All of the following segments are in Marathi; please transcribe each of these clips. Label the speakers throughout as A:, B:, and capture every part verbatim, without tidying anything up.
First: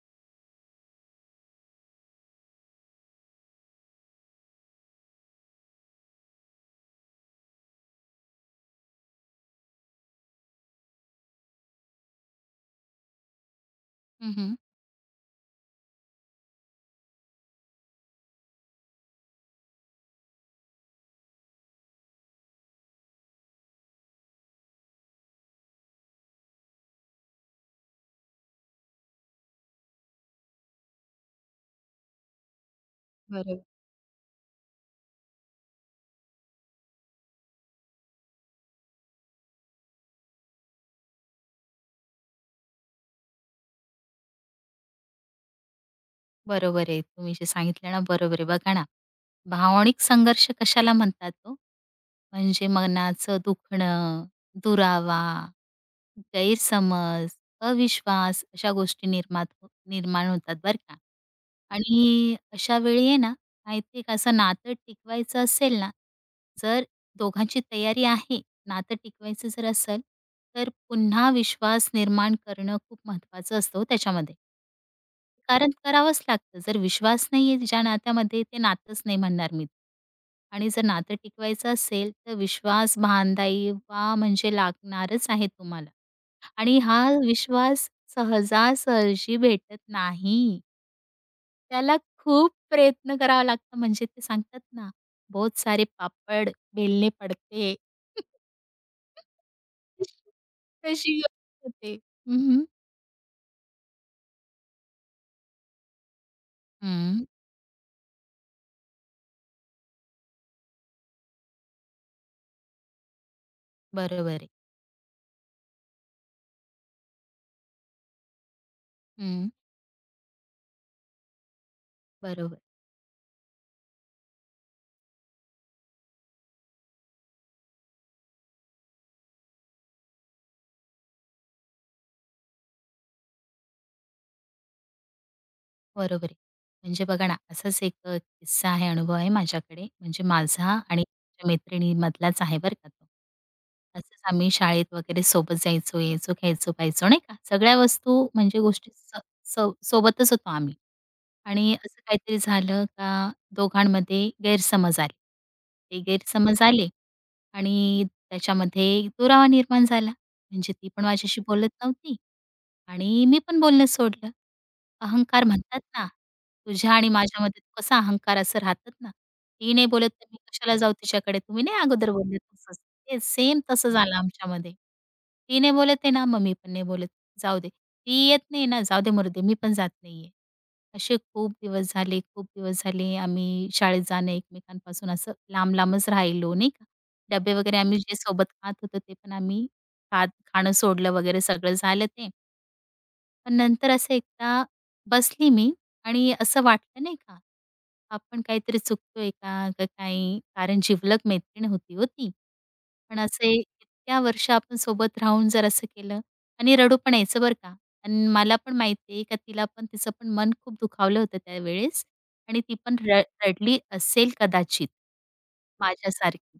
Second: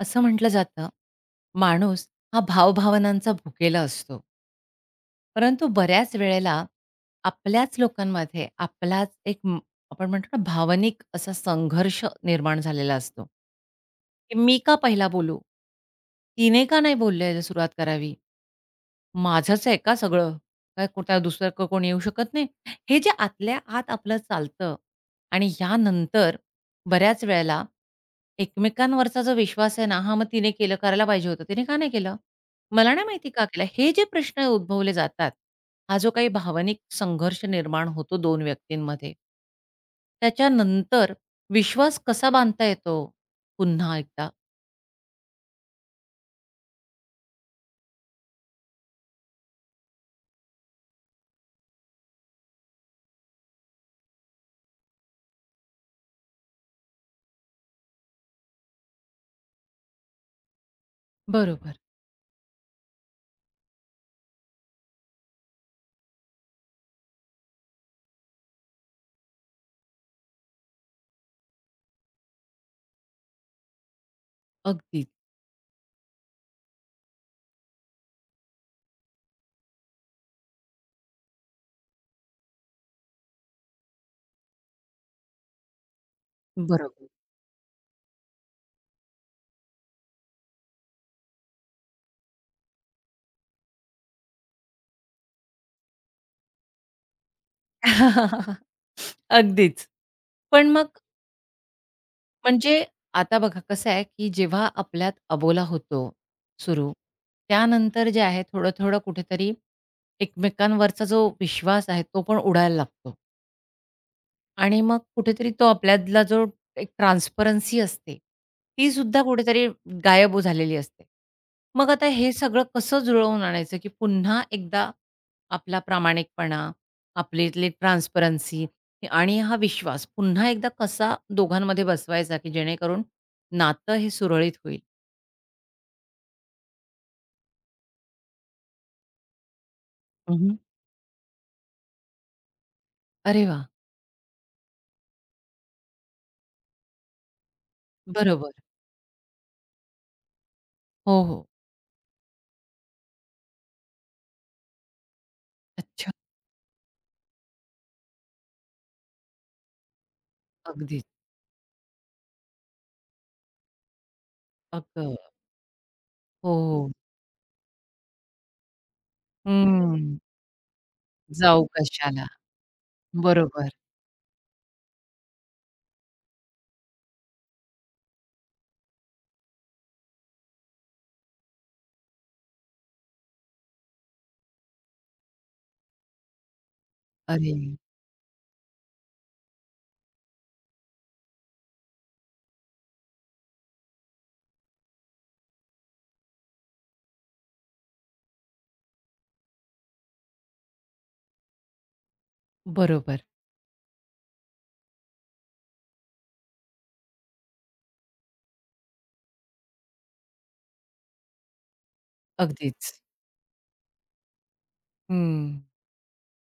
A: असं म्हटलं जातं, माणूस हा भावभावनांचा भुकेला असतो. परंतु बऱ्याच वेळेला आपल्याच लोकांमध्ये आपलाच एक म आपण म्हणतो ना, भावनिक असा संघर्ष निर्माण झालेला असतो.
B: हं,
A: की
B: हं.
A: मी का पहिला बोलू? तिने का नाही बोललेलं सुरुवात करावी? माझंच आहे का सगळं? काय कुठे दुसरं क कोणी येऊ शकत नाही? हे जे आतल्या आत आपलं चालतं आणि ह्यानंतर बऱ्याच वेळेला एकमेकांवरचा जो विश्वास आहे ना, हां, मग तिने केलं, करायला पाहिजे होतं. तिने का नाही केलं? मला नाही माहिती का केलं?
B: बरोबर.
A: हे जे प्रश्न उद्भवले जातात, हा जो काही भावनिक संघर्ष निर्माण होतो दोन व्यक्तींमध्ये त्याच्यानंतर विश्वास कसा बांधता येतो पुन्हा एकदा?
B: बरोबर आहे. तुम्ही जे सांगितलं ना बरोबर आहे. बघा ना, भावनिक संघर्ष कशाला म्हणतात ओ? म्हणजे मनाचं दुखणं, दुरावा, गैरसमज, अविश्वास अशा गोष्टी निर्मात हो, निर्माण होतात बरं का.
A: बरोबर.
B: आणि अशा वेळी आहे ना, माहिती आहे का असं नातं टिकवायचं असेल ना, जर दोघांची तयारी आहे नातं टिकवायचं जर असेल, तर पुन्हा विश्वास निर्माण करणं खूप महत्त्वाचं असतं हो त्याच्यामध्ये.
A: अगदी.
B: कारण करावंच लागतं. जर विश्वास नाहीये ज्या नात्यामध्ये ते नातंच नाही म्हणणार मी. आणि जर नातं टिकवायचं असेल, तर विश्वास बांधावा म्हणजे लागणारच आहे तुम्हाला आणि हा
A: बरोबर.
B: विश्वास सहजासहजी भेटत नाही. त्याला खूप प्रयत्न करावा लागतो म्हणजे ते सांगतात ना, बहुत सारे पापड बेलने पडते.
A: अगदीच. पण मग
B: तशी होते. हं, हं.
A: म्हणजे आता बघा कसं आहे, की जेव्हा आपल्यात अबोला होतो सुरू, त्यानंतर जे आहे थोडं-थोडं कुठेतरी एकमेकांवरचा जो विश्वास आहे, तो पण उडायला लागतो.
B: बरोबर आहे.
A: आणि मग कुठेतरी तो आपल्यातला जो एक ट्रान्सपरन्सी असते, ती सुद्धा
B: हं,
A: कुठेतरी गायब झालेली असते. मग आता हे
B: बरोबर.
A: सगळं कसं जुळवून आणायचं, की पुन्हा एकदा आपला प्रामाणिकपणा, आपल्यातली ट्रान्सपरन्सी आणि हा विश्वास पुन्हा एकदा कसा दोघांमध्ये बसवायचा, की जेणेकरून नातं हे सुरळीत होईल?
B: बरोबर आहे. म्हणजे बघा ना, असाच एक अ, किस्सा आहे, अनुभव आहे माझ्याकडे. म्हणजे
A: हं,
B: माझा आणि माझ्या मैत्रिणीमधलाच आहे बरं का तो.
A: अरे वाह!
B: असंच आम्ही शाळेत वगैरे सोबत जायचो, यायचो, खायचो, प्यायचो नाही का. सगळ्या वस्तू
A: बरोबर.
B: म्हणजे गोष्टी स सो सोबतच होतो आम्ही.
A: हो, हो.
B: आणि असं काहीतरी झालं का दोघांमध्ये गैरसमज आले. ते
A: अच्छा.
B: गैरसमज आले आणि त्याच्यामध्ये दुरावा निर्माण झाला. म्हणजे ती
A: अगदीच.
B: पण माझ्याशी बोलत नव्हती. आणि मी पण बोलणं सोडलं.
A: अगं,
B: अहंकार म्हणतात ना,
A: हो, हो.
B: तुझ्या आणि माझ्यामध्ये कसा अहंकार असं राहतात ना. ती नाही बोलत
A: हं.
B: तर मी कशाला जाऊ तिच्याकडे, तुम्ही
A: जाऊ
B: नाही अगोदर
A: कशाला?
B: बोलले तसंच. ते सेम
A: बरोबर.
B: तसं झालं आमच्यामध्ये. ती नाही बोलत आहे ना, मग मी पण नाही बोलत. जाऊ दे. ती येत नाही ना, जाऊ दे मरू दे, मी पण जात नाहीये. असे खूप दिवस झाले, खूप दिवस झाले आम्ही शाळेत जाणं एकमेकांपासून असं लांब-लांबच राहिलो नाही का. डब्बे
A: अरे!
B: वगैरे आम्ही जे सोबत खात होतो ते पण आम्ही खात खाणं सोडलं वगैरे सगळं झालं ते. पण नंतर असं एकदा बसली मी आणि असं वाटलं नाही का, आपण काहीतरी चुकतोय का? का काही? कारण जिवलग मैत्रीण होती हो पण
A: बरोबर.
B: असे इतक्या वर्ष आपण सोबत राहून जर असं केलं आणि रडू पण यायचं बरं का. आणि मला पण माहिती आहे का तिला पण तिचं पण मन खूप दुखावलं होतं त्यावेळेस आणि ती
A: अगदीच.
B: पण र रडली असेल कदाचित,
A: हं.
B: माझ्यासारखी.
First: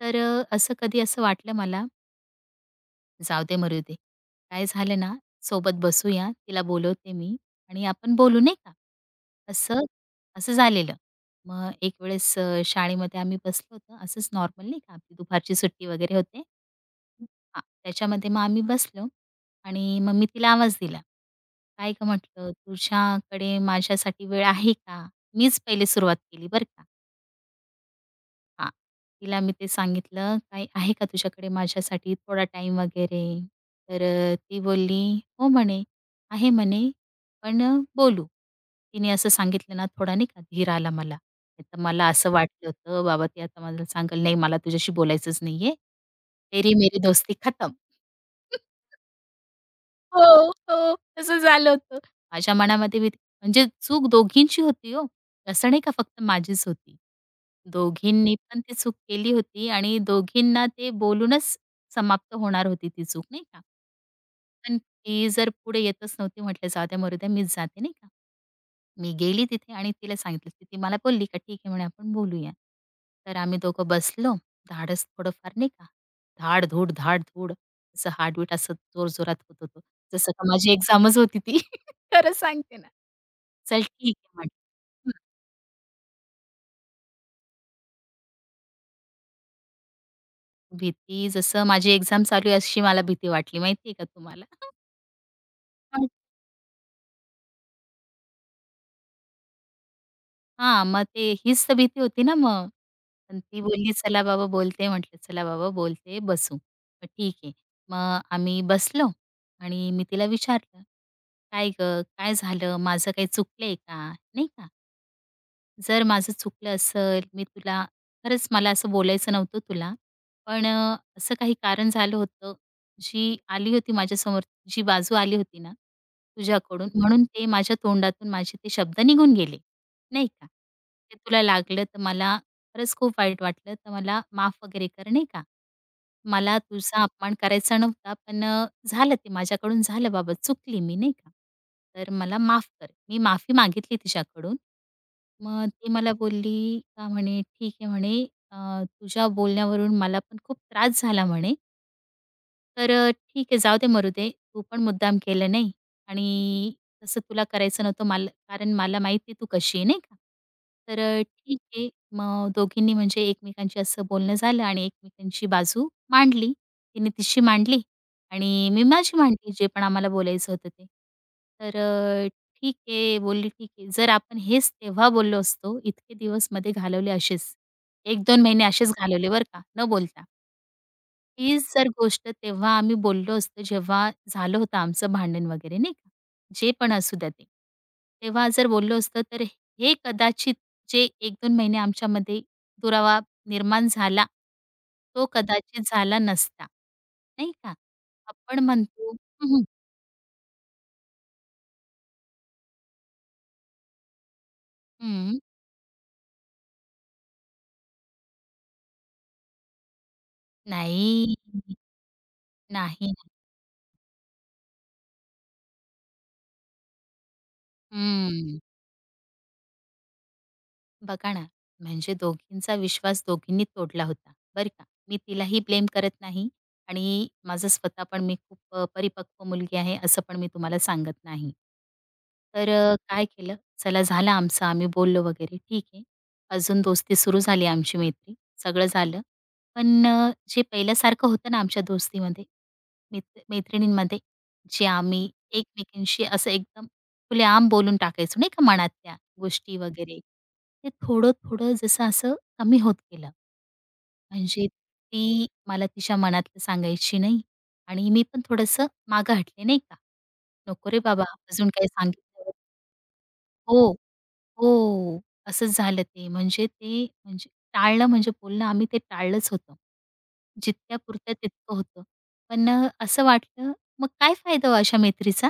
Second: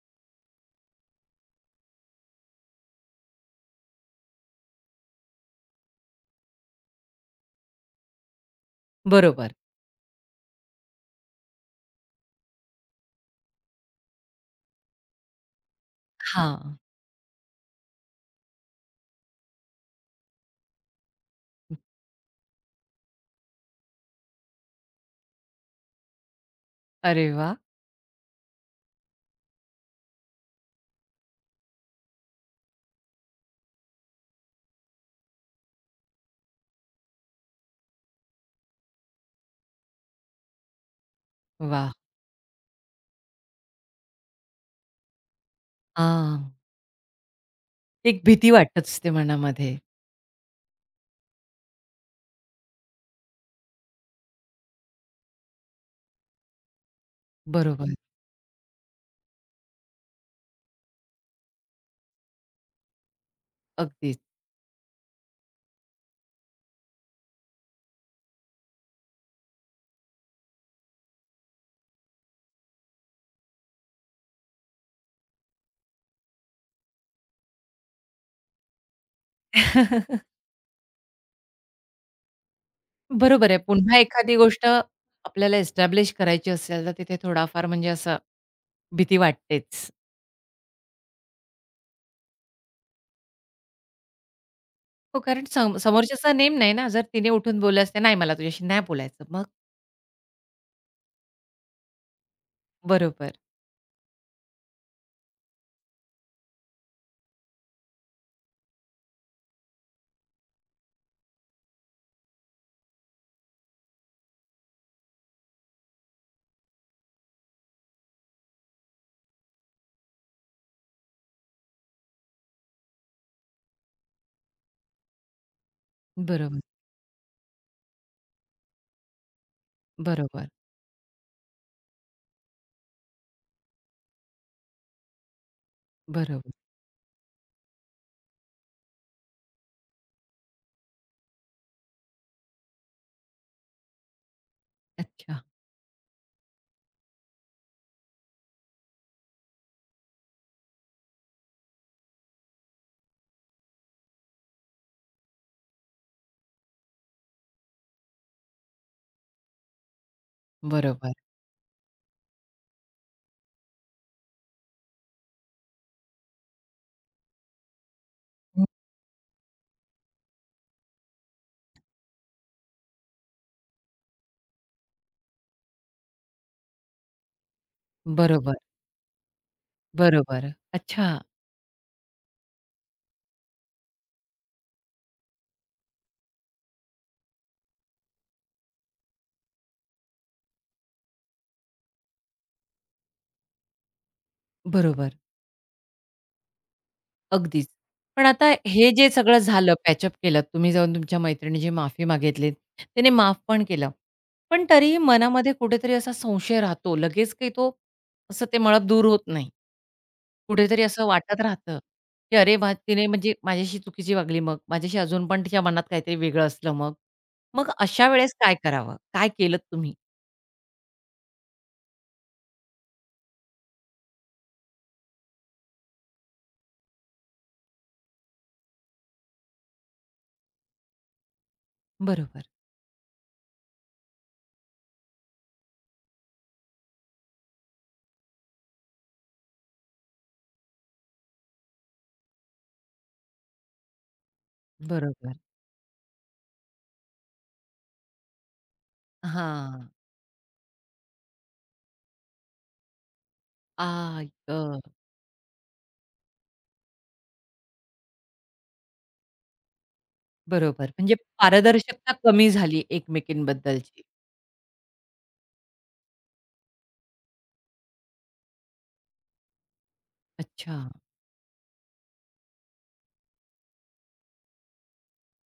B: तर अ, असं कधी असं वाटलं मला जाऊ दे मरू दे. काय झालं ना, सोबत बसूया, तिला बोलवते मी आणि आपण बोलू नाही का?
A: बरोबर.
B: असं असं झालेलं. मग एक वेळेस अ, शाळेमध्ये आम्ही बसलो होतो. असंच नॉर्मल नाही का, आपली दुपारची सुट्टी वगैरे होते.
A: हां.
B: हां, त्याच्यामध्ये मग आम्ही बसलो आणि मग मी तिला आवाज दिला. "काय गं," म्हटलं, "तुझ्याकडे माझ्यासाठी वेळ आहे का?" मीच पहिले सुरुवात केली बरं का.
A: अरे वाह!
B: हां. तिला मी ते सांगितलं, "काही आहे का तुझ्याकडे माझ्यासाठी थोडा टाइम वगैरे?" तर अ, ती बोलली, "हो" म्हणे, "आहे" म्हणे, "पण अ, बोलू." तिने असं सांगितलं ना, थोडा नाही का धीर आला मला. नाहीतर
A: वाह!
B: मला असं वाटलं होतं, बाबा ती आता मला सांगेल, "नाही, मला तुझ्याशी बोलायचंच नाहीये.
A: हां.
B: तेरी मेरी दोस्ती खतम."
A: एक भीती वाटत असते मनामध्ये.
B: हो, हो. तसं झालं होतं. माझ्या मनामध्ये भीती म्हणजे चूक दोघींची होती हो. तसं नाही का फक्त माझीच होती.
A: बरोबर.
B: दोघींनी पण ती चूक केली होती आणि दोघींना ते बोलूनच समाप्त होणार होती ती चूक नाही का?
A: अगदीच.
B: पण ती जर पुढे येतच नव्हती म्हटलं जाऊ द्या मरू द्या मीच जाते नाही का? मी गेली तिथे आणि तिला सांगितलं, की ती मला बोलली का "ठीक आहे" म्हणे "आपण बोलूया." तर आम्ही दोघं बसलो. धाडस थोडंफार नाही का, धाड-धूड, धाड-धूड असं हार्टबीट असं जोरजोरात होत होतं. जसं का माझी एक्झामच होती ती. खरं सांगते ना.
A: बरोबर आहे.
B: चल
A: पुन्हा
B: ठीक आहे
A: एखादी
B: म्हटलं.
A: गोष्ट आपल्याला एस्टॅब्लिश करायची असेल, तर तिथे थोडाफार म्हणजे असं भीती वाटतेच.
B: हं. भीती जसं माझी एक्झाम चालू आहे अशी मला भीती वाटली माहिती का तुम्हाला?
A: हो, कारण सम समोरच्याचा नेम नाही ना. जर तिने उठून बोललं असतं, "नाही, मला तुझ्याशी नाही बोलायचं." मग
B: हां, मग ते हीच तर भीती होती ना मग.
A: बरोबर.
B: पण ती बोलली, "चला बाबा बोलते." म्हटलं, "चला बाबा बोलते, बसू." मग ठीक आहे. मग आम्ही बसलो आणि मी तिला विचारलं, "काय गं, काय झालं? माझं काही चुकलंय का?" नाही का? जर माझं चुकलं असेल, मी तुला खरंच मला असं बोलायचं नव्हतं तुला. पण अ, असं काही कारण झालं होतं. जी आली होती माझ्यासमोर, जी बाजू आली होती ना
A: बरोबर.
B: तुझ्याकडून, म्हणून ते माझ्या तोंडातून माझे ते शब्द निघून गेले, नाही का?
A: बरोबर.
B: ते तुला लागलं तर मला खरंच खूप वाईट वाटलं, तर मला माफ वगैरे कर, नाही का.
A: बरोबर.
B: मला तुझा अपमान करायचा नव्हता, पण अ, झालं ते माझ्याकडून झालं बाबा, चुकली मी, नाही का. तर मला माफ कर. मी माफी मागितली तिच्याकडून.
A: अच्छा.
B: मग ती मला बोलली का म्हणे, "ठीक आहे," म्हणे, "अ, तुझ्या बोलण्यावरून मला पण खूप त्रास झाला," म्हणे. तर अ, ठीक आहे, जाऊ दे मरू दे. तू पण मुद्दाम केलं नाही आणि तसं तुला करायचं नव्हतं मला कारण मला माहिती आहे तू कशी आहे, नाही का? तर
A: बरोबर.
B: अ, ठीक आहे. मग दोघींनी म्हणजे एकमेकांशी असं बोलणं झालं आणि एकमेकांची बाजू मांडली. तिने तिची मांडली
A: हम्म.
B: आणि मी माझी मांडली, जे पण आम्हाला बोलायचं होतं ते. तर अ, ठीक आहे, बोलली ठीक आहे. जर आपण हेच तेव्हा बोललो असतो, इतके दिवस मध्ये घालवले असेच, एक दोन
A: बरोबर.
B: महिने असेच घालवले बरं का, न बोलता.
A: बरोबर. अच्छा.
B: हीच जर गोष्ट तेव्हा आम्ही बोललो असतो, जेव्हा झालं होतं आमचं भांडण वगैरे नाही का, जे पण असू द्या ते. तेव्हा जर बोललो असतो, तर हे कदाचित जे एक दोन महिने आमच्यामध्ये दुरावा निर्माण झाला,
A: बरोबर.
B: तो कदाचित झाला नसता, नाही
A: अगदीच.
B: का.
A: पण आता
B: आपण
A: हे जे
B: म्हणतो
A: सगळं
B: हं, हं.
A: झालं, पॅचअप केलत, तुम्ही जाऊन तुमच्या मैत्रिणीची माफी मागितलीत, तिने माफ पण केलं. पण तरीही
B: हं.
A: मनामध्ये कुठेतरी असा संशय राहतो. लगेच काही तो असं ते मळप दूर होत नाही. कुठेतरी असं
B: नाही,
A: वाटत राहतं, की "अरे वाह! तिने
B: नाही.
A: म्हणजे माझ्याशी चुकीची वागली मग. माझ्याशी अजून पण तिच्या मनात काहीतरी वेगळं असलं मग." मग अशा वेळेस काय
B: हं.
A: करावं? काय केलत तुम्ही?
B: बघा ना, म्हणजे दोघींचा विश्वास दोघींनी तोडला होता, बरं का. मी तिलाही ब्लेम करत नाही आणि माझं स्वतः पण मी खूप अ, परिपक्व मुलगी आहे, असं पण मी तुम्हाला सांगत नाही.
A: बरोबर,
B: तर अ, काय केलं, चला झालं आमचं, आम्ही बोललो वगैरे ठीक आहे. अजून दोस्ती सुरू झाली आमची मैत्री, सगळं झालं. पण अ, जे पहिल्यासारखं होतं ना आमच्या दोस्तीमध्ये, मित्र मैत्रिणींमध्ये, जे आम्ही
A: बरोबर.
B: एकमेकींशी असं एकदम खुलेआम बोलून टाकायचो नाही का मनातल्या गोष्टी
A: हां.
B: वगैरे, ते थोडं-थोडं जसं असं कमी होत गेलं.
A: आई
B: म्हणजे
A: गं!
B: ती मला तिच्या मनातलं सांगायची नाही आणि मी पण थोडंसं मागं हटले नाही का.
A: बरोबर.
B: नको रे
A: म्हणजे
B: बाबा, अजून काही
A: पारदर्शकता कमी
B: सांगितलं
A: झाली
B: हो,
A: एकमेकींबद्दलची.
B: हो. असंच झालं ते. म्हणजे ते म्हणजे टाळलं म्हणजे बोलणं आम्ही ते टाळलंच होतं.
A: अच्छा.
B: जितक्यापुरतं तितकं होतं. पण अ, असं वाटलं, मग काय फायदा हो अशा मैत्रीचा?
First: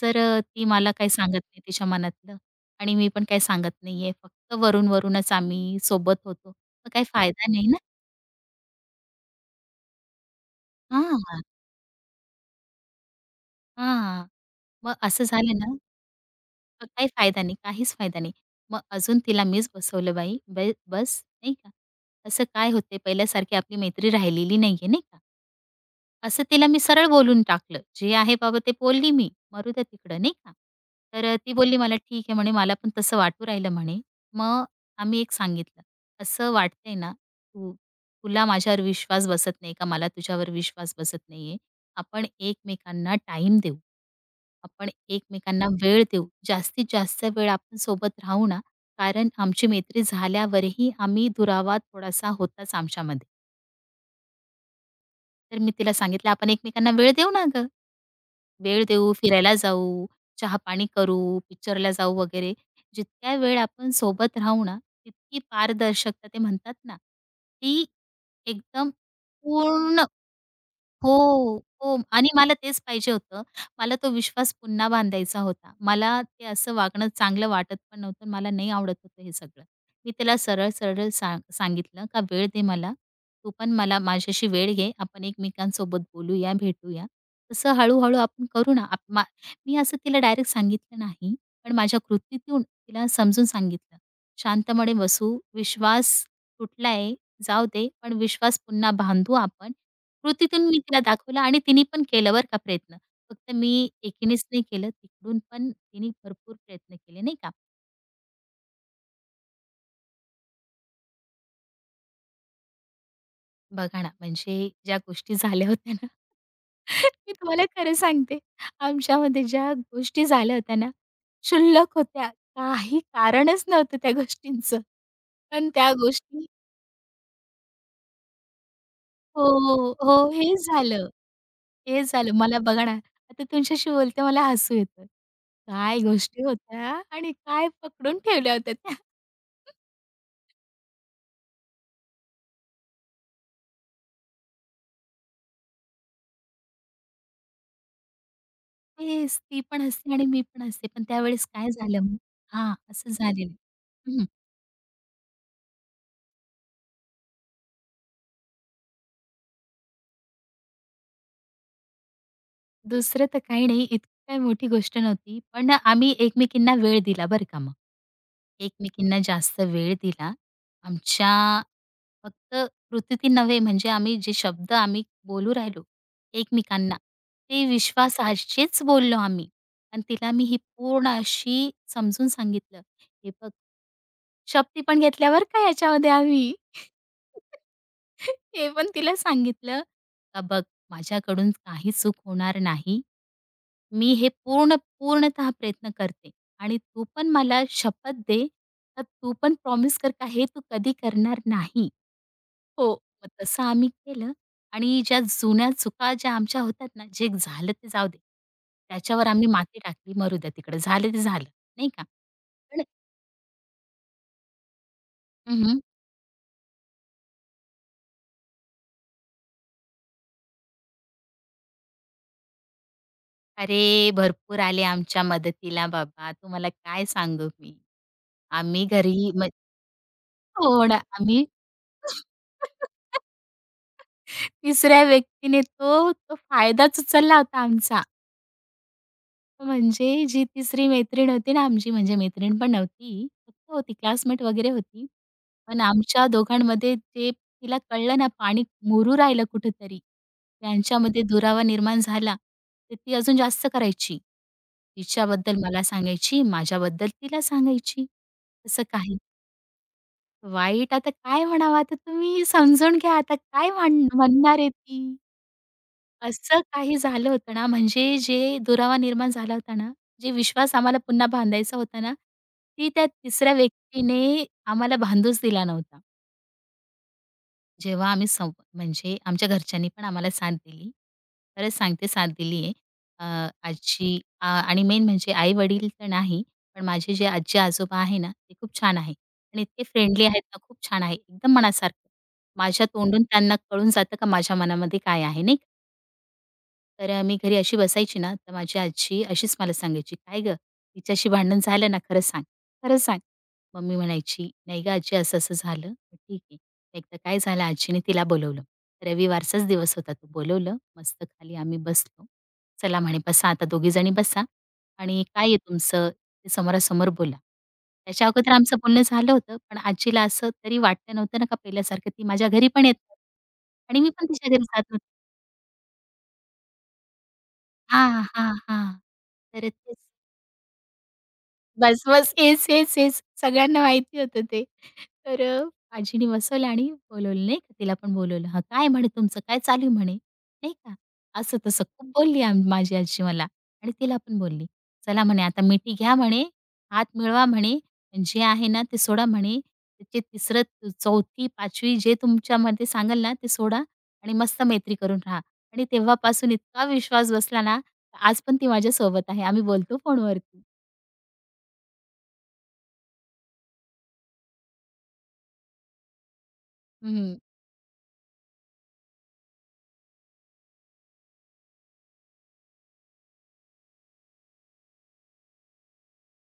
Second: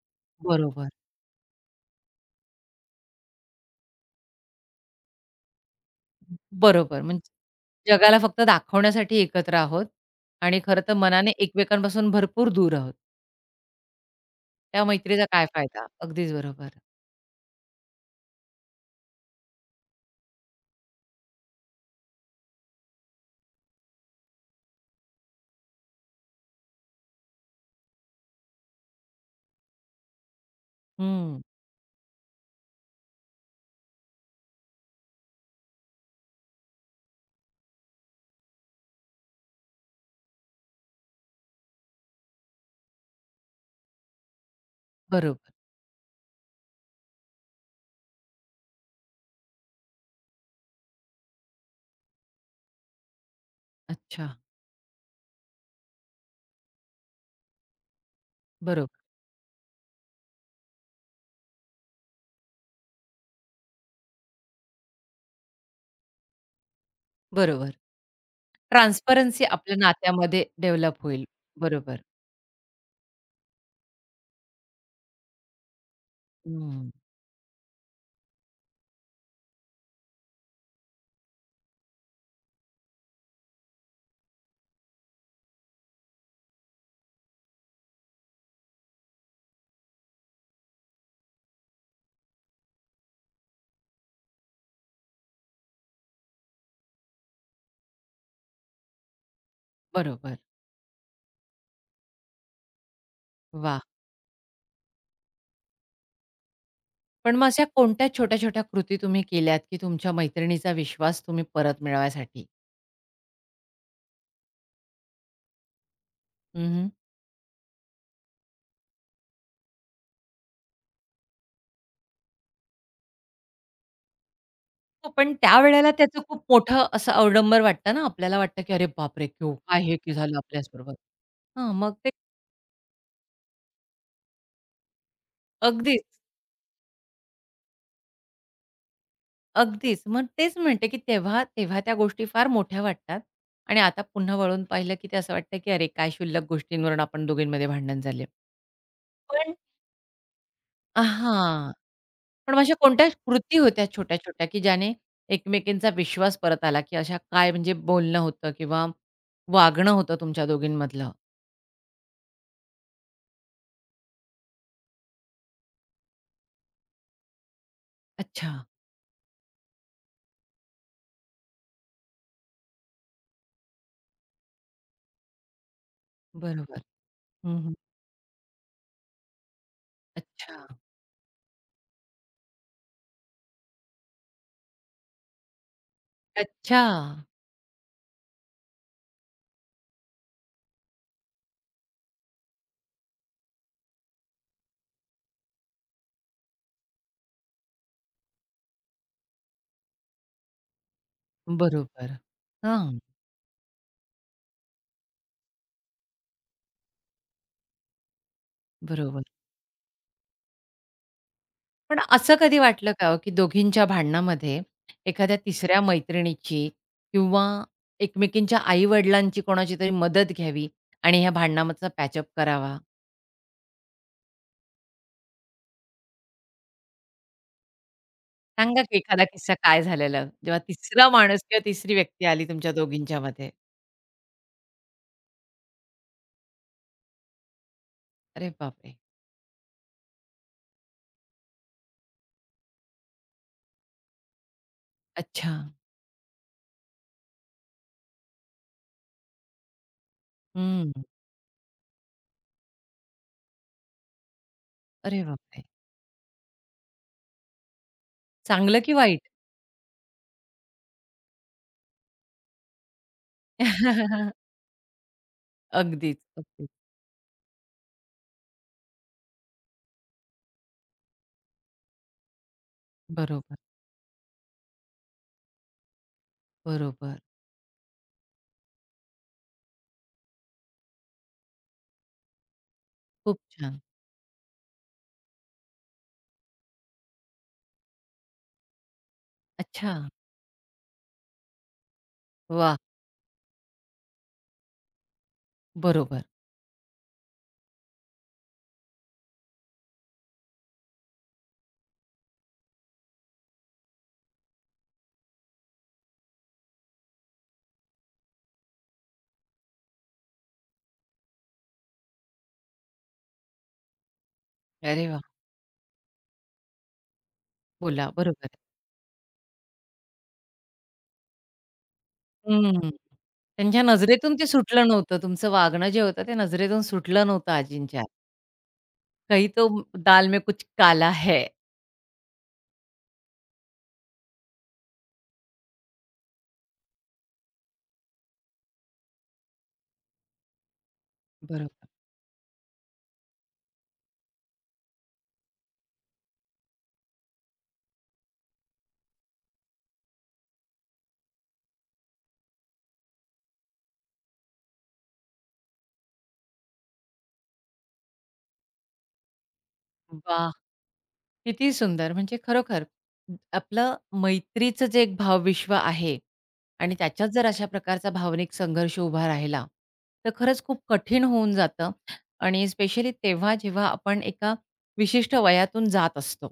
B: जर अ, ती
A: बरोबर,
B: मला काही सांगत नाही तिच्या मनातलं आणि मी पण काही सांगत नाहीये. फक्त वरून-वरूनच आम्ही सोबत होतो. मग
A: बरोबर.
B: काही फायदा नाही ना.
A: म्हणजे जगाला फक्त दाखवण्यासाठी एकत्र आहोत आणि खरं तर
B: हां,
A: मनाने एकमेकांपासून भरपूर दूर आहोत.
B: हां.
A: त्या
B: मग असं
A: मैत्रीचा काय
B: झालं ना
A: फायदा? अगदीच बरोबर.
B: अ, काही फायदा नाही, काहीच फायदा नाही. मग अजून तिला मीच बसवलं बाई, ब बस नाही का. असं काय होतंय पहिल्यासारखी आपली मैत्री राहिलेली नाहीये, नाही का. असं तिला मी सरळ बोलून टाकलं. जे आहे बाबा ते बोलली मी, मरू द्या तिकडं नाही का. तर अ,
A: हं.
B: ती बोलली मला ठीक आहे म्हणे, मला पण तसं वाटू राहिलं म्हणे. मग आम्ही एक सांगितलं, असं वाटतंय ना, तू तुला माझ्यावर विश्वास बसत नाही का, मला तुझ्यावर विश्वास बसत नाहीये. आपण एकमेकांना टाईम देऊ. आपण
A: बरोबर.
B: एकमेकांना वेळ देऊ. जास्तीत जास्त वेळ आपण सोबत राहू ना, कारण आमची मैत्री झाल्यावरही आम्ही दुरावा थोडासा होताच आमच्यामध्ये.
A: अच्छा.
B: तर मी तिला सांगितलं, "आपण एकमेकांना वेळ देऊ ना गं. वेळ
A: बरोबर,
B: देऊ, फिरायला जाऊ, चहा-पाणी करू, पिक्चरला जाऊ वगैरे." जितक्या वेळ आपण सोबत राहू ना, तितकी पारदर्शकता ते म्हणतात ना,
A: बरोबर.
B: ती एकदम
A: ट्रान्सपरन्सी आपल्या
B: पूर्ण
A: नात्यामध्ये डेव्हलप होईल.
B: हो,
A: बरोबर.
B: हो. आणि मला तेच पाहिजे होतं. मला तो विश्वास पुन्हा बांधायचा होता. मला ते असं
A: हं.
B: वागणं चांगलं वाटत पण नव्हतं. मला नाही आवडत होतं हे सगळं. मी त्याला सरळ-सरळ सांग सांगितलं का "वेळ दे मला. तू पण मला माझ्याशी वेळ घे. आपण एकमेकांसोबत बोलूया, भेटूया." तसं हळू-हळू आपण करू ना. आप मा मी असं तिला डायरेक्ट सांगितलं नाही. पण माझ्या कृतीतून तिला समजून सांगितलं. "शांतपणे बसू. विश्वास तुटलाय, जाऊ दे. पण विश्वास पुन्हा बांधू आपण
A: बरोबर.
B: कृतीतून मी तिला दाखवलं आणि तिने पण केलं बरं का प्रयत्न. फक्त मी
A: वाह!
B: एकीनेच नाही केलं, तिकडून पण तिने भरपूर प्रयत्न केले,
A: पण
B: नाही
A: मग
B: का.
A: अशा कोणत्या छोट्या-छोट्या कृती तुम्ही केल्यात, की तुमच्या मैत्रिणीचा विश्वास तुम्ही परत मिळवायसाठी?
B: बघा ना, म्हणजे ज्या गोष्टी झाल्या होत्या ना, मी तुम्हाला खरं सांगते, आमच्यामध्ये ज्या गोष्टी झाल्या होत्या ना, क्षुल्लक होत्या. काही कारणच नव्हतं त्या गोष्टींचं.
A: हो, पण
B: पण
A: त्यावेळेला
B: त्या
A: त्याचं खूप
B: गोष्टी
A: मोठं असं अवडंबर वाटतं ना, आपल्याला वाटतं, की "अरे बापरे! केव काय
B: हो,
A: हे की
B: हो.
A: झालं
B: हेच
A: आपल्याचबरोबर?"
B: झालं.
A: हां, मग ते
B: हेच झालं. मला बघा ना, आता तुमच्याशी बोलते मला हसू येतं. काय
A: अगदीच,
B: गोष्टी होत्या आणि काय पकडून ठेवल्या होत्या त्या.
A: अगदीच. मग तेच म्हणते, की तेव्हा तेव्हा त्या गोष्टी फार मोठ्या वाटतात आणि आता पुन्हा वळून पाहिलं, की ते असं वाटतं, की "अरे, काय शुल्लक गोष्टींवरून आपण दोघींमध्ये भांडण झाले."
B: तेच
A: पण
B: ती पण हसते आणि मी पण हसते. पण त्यावेळेस
A: हां,
B: काय झालं मग
A: पण
B: हां,
A: अशा कोणत्या
B: असं झालेलं.
A: कृती होत्या
B: हं.
A: छोट्या-छोट्या, की ज्याने एकमेकींचा विश्वास परत आला, की अशा काय म्हणजे बोलणं होतं किंवा वागणं होतं तुमच्या दोघींमधलं?
B: दुसरं तर काही नाही, इतकी काही मोठी गोष्ट नव्हती. पण आम्ही एकमेकींना वेळ दिला बरं का मग.
A: अच्छा,
B: एकमेकींना जास्त वेळ दिला. आमच्या फक्त कृतीतून नव्हे म्हणजे आम्ही जे शब्द आम्ही बोलू राहिलो
A: बरोबर.
B: एकमेकांना, ते
A: हं,
B: विश्वासाचेच बोललो आम्ही. आणि तिला मी
A: अच्छा.
B: ही पूर्ण अशी समजून सांगितलं. हे बघ, शपथी पण घेतल्या बरं याच्यामध्ये आम्ही.
A: अच्छा.
B: हे पण तिला सांगितलं, का बघ माझ्याकडून काही चूक होणार नाही. मी हे पूर्ण पूर्णतः प्रयत्न करते आणि तू पण मला शपथ दे का तू पण प्रॉमिस कर का हे तू कधी करणार नाही.
A: बरोबर.
B: हो.
A: हां,
B: मग तसं आम्ही केलं आणि ज्या जुन्या चुका ज्या आमच्या होतात ना, जे झालं ते जाऊ दे.
A: बरोबर.
B: त्याच्यावर आम्ही माती टाकली, मरू द्या तिकडं, झालं ते झालं, नाही
A: पण
B: का?
A: असं कधी
B: पण
A: वाटलं का हो, की दोघींच्या भांडणामध्ये एखाद्या तिसऱ्या
B: हं,
A: मैत्रिणीची किंवा एकमेकींच्या आई-वडिलांची कोणाचीतरी मदत घ्यावी आणि ह्या भांडणामधचा पॅचअप करावा?
B: अरे, भरपूर आले आमच्या मदतीला बाबा, तुम्हाला काय सांगू मी.
A: सांगा
B: आम्ही
A: की एखादा
B: घरी मग
A: किस्सा काय झालेला, जेव्हा
B: हो ना,
A: तिसरा माणूस
B: आम्ही
A: किंवा तिसरी व्यक्ती आली तुमच्या दोघींच्यामध्ये?
B: तिसऱ्या व्यक्तीने तो तो फायदाच उचलला होता आमचा.
A: अरे बापरे!
B: म्हणजे जी तिसरी मैत्रीण होती ना आमची, म्हणजे मैत्रीण पण नव्हती, फक्त होती क्लासमेट वगैरे होती.
A: अच्छा.
B: पण आमच्या दोघांमध्ये जे तिला कळलं ना पाणी मुरू राहिलं कुठेतरी,
A: हं.
B: त्यांच्यामध्ये दुरावा निर्माण झाला, तर ती अजून जास्त करायची.
A: अरे
B: तिच्याबद्दल
A: बापरे!
B: मला सांगायची, माझ्याबद्दल तिला सांगायची.
A: चांगलं
B: असं
A: की
B: काही
A: वाईट?
B: वाईट आता काय म्हणावं आता तुम्ही समजून घ्या आता काय म्हण म्हणणार आहे ती?
A: अगदीच,
B: असं
A: अगदीच.
B: काही झालं होतं ना, म्हणजे जे दुरावा निर्माण झाला होता ना, जे विश्वास आम्हाला पुन्हा बांधायचा होता ना, ती त्या तिसऱ्या
A: बरोबर,
B: व्यक्तीने आम्हाला बांधूच दिला नव्हता.
A: बरोबर.
B: जेव्हा आम्ही सं म्हणजे आमच्या घरच्यांनी पण आम्हाला साथ दिली. खरंच सांगते साथ दिली आहे. अ,
A: खूप छान.
B: आजी अ, आणि मेन म्हणजे आई-वडील तर नाही, पण माझे जे आजी-आजोबा आहे ना, ते खूप छान आहे आणि इतके
A: अच्छा.
B: फ्रेंडली आहेत ना, खूप छान आहे, एकदम मनासारखं.
A: वाह!
B: माझ्या तोंडून त्यांना कळून जातं का माझ्या मनामध्ये काय आहे, नाही
A: बरोबर.
B: तर अ, मी घरी अशी बसायची ना, तर माझी आजी अशीच मला सांगायची, "काय गं, तिच्याशी भांडण झालं ना, खरं सांग, खरं सांग." मग मी म्हणायची, "नाही गं आजी, असं-असं झालं." मग "ठीक आहे." मग एकदा काय झालं, आजीने तिला बोलवलं. रविवारचाच दिवस होता तो. बोलवलं, मस्त खाली आम्ही बसलो. "चला," म्हणे, "बसा आता दोघीजणी बसा
A: अरे वाह!
B: आणि काय आहे तुमचं, ते समोरासमोर बोला."
A: बोला.
B: त्याच्या अगोदर
A: बरोबर.
B: आमचं बोलणं झालं होतं, पण आजीला असं तरी वाटलं नव्हतं ना, का पहिल्यासारखं ती माझ्या घरी पण
A: हं.
B: येत नाही
A: त्यांच्या
B: आणि मी पण
A: नजरेतून ते
B: तिच्या घरी
A: सुटलं
B: जात
A: नव्हतं. तुमचं वागणं जे होतं ते नजरेतून सुटलं नव्हतं आजींच्या.
B: हां, हां, हां.
A: कही तो
B: तर तेच.
A: दाल में कुछ काला है.
B: बस, बस. हेच, हेच, हेच. सगळ्यांना माहिती होतं ते. तर अ, आजीने बसवलं आणि बोलवलं नाही का, तिला पण बोलवलं. "हां, काय म्हणे तुमचं काय चालू आहे?" म्हणे, नाही का. असं-तसं
A: बरोबर.
B: खूप बोलली आम माझी आजी मला आणि तिला पण बोलली. "चला म्हणे आता मिठी घ्या म्हणे, हात मिळवा म्हणे, जे आहे ना ते सोडा म्हणे. त्याची तिसरं, च चौथी, पाचवी जे तुमच्यामध्ये सांगाल ना ते सोडा आणि मस्त मैत्री करून राहा." आणि तेव्हापासून इतका विश्वास बसला ना, आज पण ती माझ्यासोबत आहे. आम्ही बोलतो
A: वा,
B: फोनवरती.
A: किती सुंदर. म्हणजे खरोखर आपलं मैत्रीचं जे एक भावविश्व आहे आणि त्याच्यात
B: हं.
A: जर अशा प्रकारचा भावनिक संघर्ष उभा राहिला, तर खरंच खूप कठीण होऊन जातं आणि स्पेशली तेव्हा जेव्हा आपण एका विशिष्ट वयातून जात असतो.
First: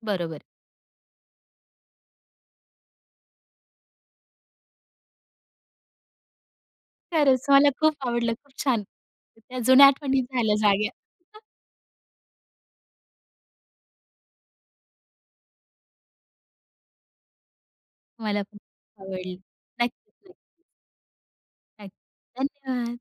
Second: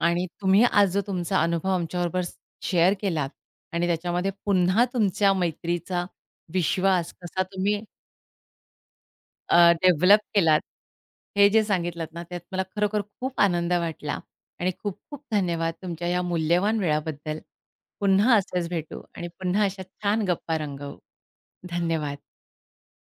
A: आणि
B: बरोबर.
A: तुम्ही आज जो तुमचा अनुभव आमच्याबरोबर शेअर केलात आणि त्याच्यामध्ये पुन्हा तुमच्या मैत्रीचा विश्वास कसा
B: खरंच मला
A: तुम्ही
B: खूप आवडलं. खूप छान. त्या
A: अ,
B: जुन्या
A: डेव्हलप
B: आठवणी झाल्या
A: केलात,
B: जाग्या.
A: हे जे सांगितलात ना, त्यात मला खरोखर खूप आनंद वाटला आणि खूप-खूप धन्यवाद तुमच्या या मूल्यवान वेळाबद्दल. पुन्हा
B: मला पण
A: असेच भेटू
B: खूप
A: आणि
B: आवडली.
A: पुन्हा अशा छान
B: नक्कीच,
A: गप्पा रंगवू.
B: नक्की, नक्की.
A: धन्यवाद.
B: धन्यवाद.